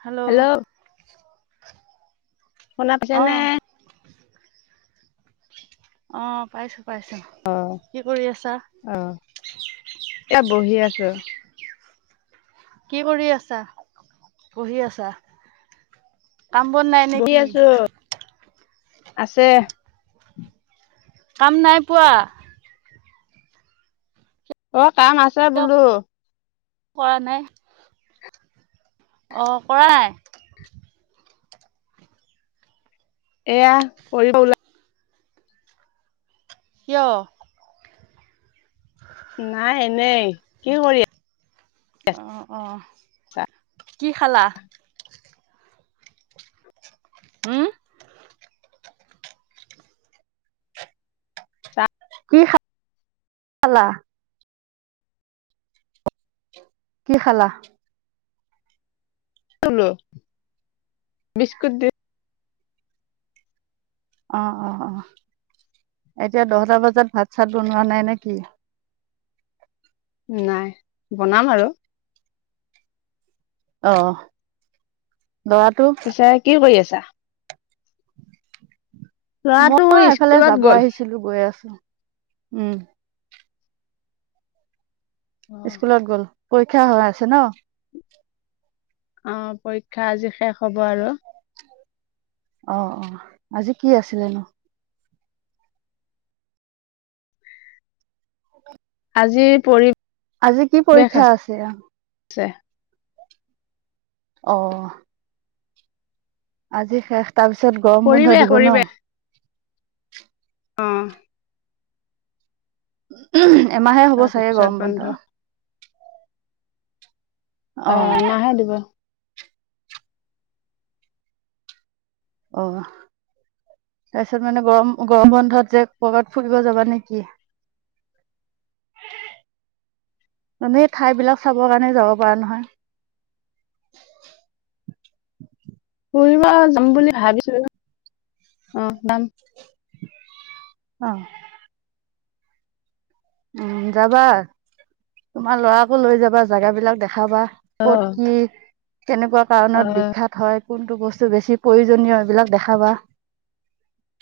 Hello hello hello শুনা পাছেনে? অ পাইছ পাইছো, অ', কি কৰি আছা? অ', এয়া [inaudible] কি কৰি আছা পঢ়ি আছা কম বন নাই নে বহি কি? আছো আছে কাম নাই পোৱা অ কাম আছে বোলো কৰা নাই। অঁ কৰাই এয়া কৰিব ওলা য় নাই এনেই কি কৰি অ অ আছা কি খালা? উম! কি কি খালা? কি খালা? বিস্কুট দি। অ' অ' অ' এতিয়া দহটা বজাত ভাত চাত বনোৱা নাই নে কি? নাই বনাম আৰু আহ! পিছে কি কৰি আছা? ল'ৰাটো মই এফালে স্কুলত যাব গ'ল। আহিছিলো গৈ আছো। উম! স্কুলত গ'ল পৰীক্ষা হৈ আছে ন! অ পৰীক্ষা আজি শেষ হব আৰু অ অ আজি কি আছিলেনো? আজি পৰি আজি কি পৰীক্ষা আছে। আ অ' আজি শেষ তাৰ পিছত গৰম বন্ধ পৰিৱেশ দিব ন? পৰিৱেশ অ' উ এমাহে হ'ব চাগে গৰম বন্ধ। অ মাহে দিব অ' তাৰপিছত মানে গৰম গৰম বন্ধত যে ককাত ফুৰিব যাবা নেকি? [inaudible] মান এই ঠাই বিলাক চাবৰ কাৰণে যাব পৰা নহয়। [inaudible] ফুৰিব যাম বুলি ভাবিছো অ যাম! আহ! উম যাবা তোমাৰ লৰাৰাকো লৈ যাবা জোগা বিলাক দেখাবা। কত অ', কি কেনেকুৱা কাৰণত অ'। বিখ্যাত হয়। কোনটো বস্তু বেছি প্ৰয়োজনীয় এইবিলাক দেখাবা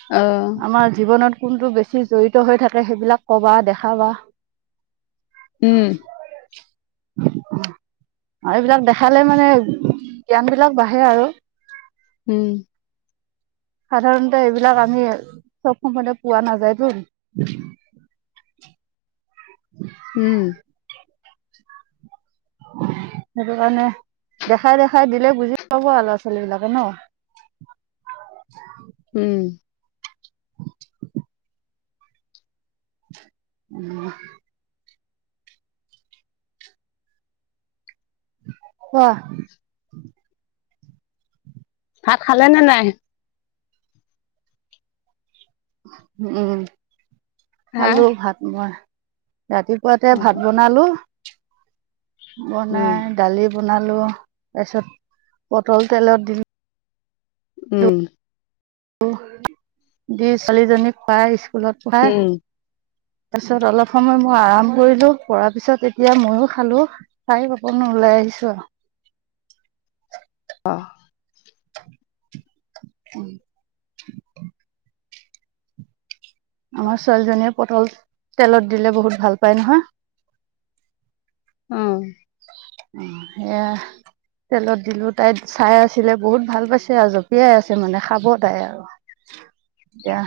অ', আমাৰ জীৱনত কোনটো বেছি জড়িত হৈ থাকে সেইবিলাক ক'বা দেখাবা উম অ অ এইবিলাক দেখালে মানে জ্ঞান বিলাক বাঢ়ে আৰু উম সাধাৰণতে এইবিলাক আমি চব সময়তে পোৱা নাযায়ত উম, সেইটো কাৰণে দেখাই দেখাই দিলে বুজি পাব আৰু ল'ৰা ছোৱালী বিলাকে ন উম উম আহৱ ভাহ খালে নে নাই উম হা আালো ভাত মই ৰাতিপুৱাতে অ', ভাত বনালো উম, বনাই দালি বনালো তাৰপিছত পটল তেলত দিলো উম দুই ছোৱালীজনীক পায় স্কুলত পঢ়ায় উম, তাৰ পিছত অলপ সময় মই আৰাম কৰিলো কৰ পিছত এতিয়া ময়ো খালো খাই পপনো ওলাই আহিছো পিছ আহ উম আমাৰ ছোৱালীজনীয়ে পটল তেলত দিলে বহুত ভাল পায় নহয় অ অ এয়া তেলত দিলো তাই চাই আছিলে বহুত ভাল পাইছে আৰু জঁপিয়াই আছে মানে খাব তাই আৰু এতিয়া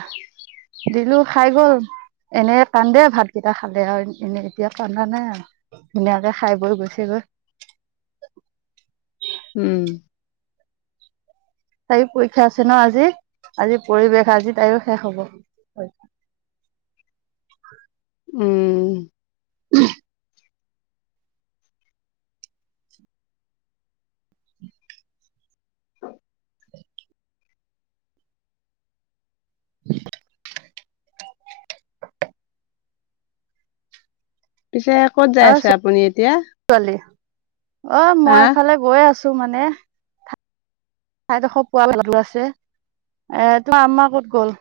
দিলো খাই গল এনে কান্দে ভাতকেইটা খালে আৰু এনে এতিয়া কান্দা নাই আৰু ধুনীয়াকে খাই বৈ গৈচি গৈ উম তাইও পৰীক্ষা আছে ন আজি আজি পৰিৱেশ আজি তাইও শেষ হ'ব হয় উম উম পিছে ক'ত যাই অ আছে আপুনি এতিয়া? ছোৱালী অ হা মই এফালে গৈ আছো ত মানে তাইডোখ পোৱা ভালো আছে এ তোৰ আম্মাৰ কত গ'ল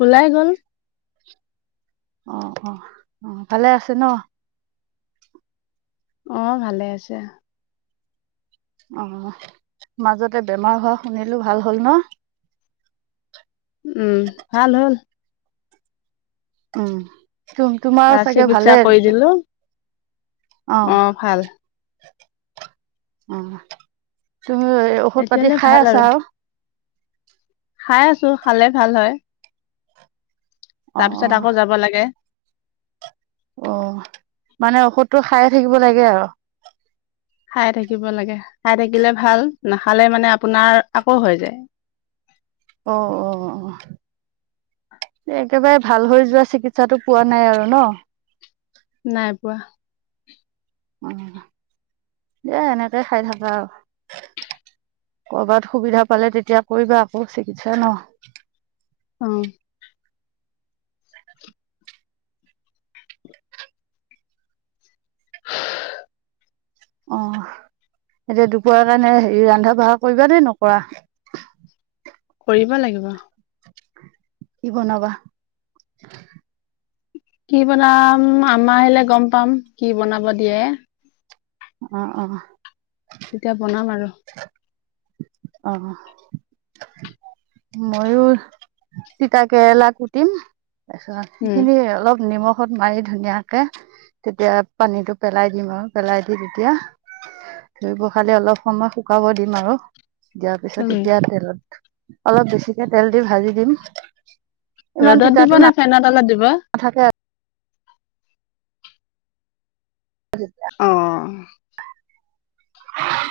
ওলাই গ'ল অ অ অ ভালে আছে ন আহ ভালে আছে অ মাজতে বেমাৰ হোৱা শুনিলো ভাল হ'ল ন উম ভাল হ'ল উমুম তোমাৰো তাৰ চাগে চিকিৎসা ভালে কৰি দিলো অ ভাল অ তুমি ঔষধ পাতি এতিয়ালৈ খাই ভাল আছা আৰু খাই আছো খালে ভাল হয় তাৰপিছত অ', আকৌ যাব লাগে অ মানে ঔষধটো খাইে থাকিব লাগে আৰু খাই থাকিব লাগে খাই থাকিলে ভাল নাখালে মানে আপোনাৰ আকৌ হৈ যায় [unintelligible] অ অ একেবাৰে ভাল হৈ যোৱা চিকিৎসাটো পোৱা নাই আৰু ন নাইবোৱা অ দিয়া এনেকে খাই থাকা আৰু কৰবাত সুবিধা পালে তেতিয়া কৰিবা আকৌ চিকিৎসা ন অ অ এতিয়া দুপৰাৰ কাৰণে হেৰি ৰন্ধা বঢ়া কৰিবা নে নকৰা কৰিব লাগিব কি বনাবা কি বনাম আমাৰ আহিলে গম পাম কি বনাব দিয়ে আহ অ তেতিয়া বনাম আৰু আহ ময়ো চতাাকৰেলা কুটিম তাৰপিছত উম সেইখিনি অলপ নিমখ ষত মাৰি ধুনীয়াকে তেতিয়া পানীটো পেলাই দিম আৰু পেলাই দি তেতিয়া ধুইব খালে অলপ সময় শুকাব দিম আৰু দিয়াৰ উম পিছত এতিয়া তেলত অলপ বেছিকে তেল দি ভাজি দিম ইমান ৰ'দত দিব তিতাটো নে ফেনৰ তলত দিবা সা উ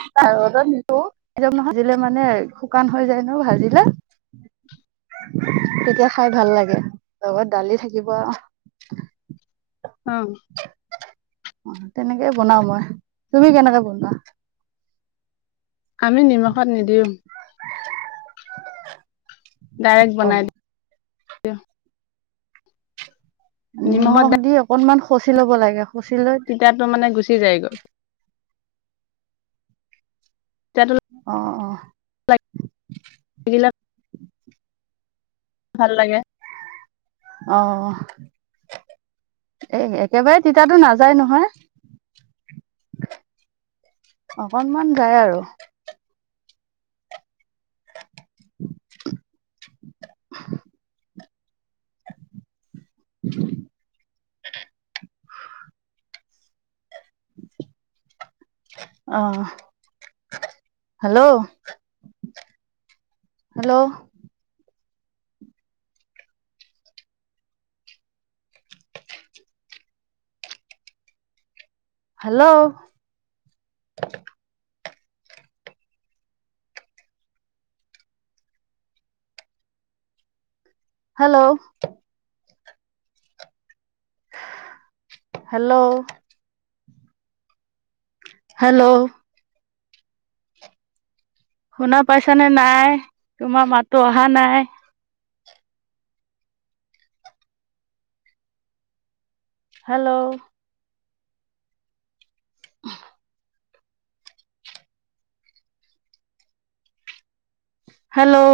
নি নিজ ন ভাজিলে মানে শুকান হৈ যায় ন ভাজিলে তেতিয়া খাই ভাল লাগে লগত দালি থাকিব আহ অ তেনেকে বনাও মই তুমি কেনেকে বনোৱা আমি নিমখত নিদিওঁ [unintelligible] ডাইৰেক্ট অ বনাই দিওঁ নিমখত নিমখ দি অকনমান খচি ল'ব লাগে খচি লৈ তিতটো মানে গুচি যায় গ'ল তিতাটো আহ অ [unintelligible] ভাল লাগে আহ [unintelligible] অকনমান যায় আৰু [unintelligible] উ আহ hello hello hello hello hello hello শুনা পাইছানে নাই তোমাৰ মাতো অহা নাই হেল্ল' অহ! হেল্ল'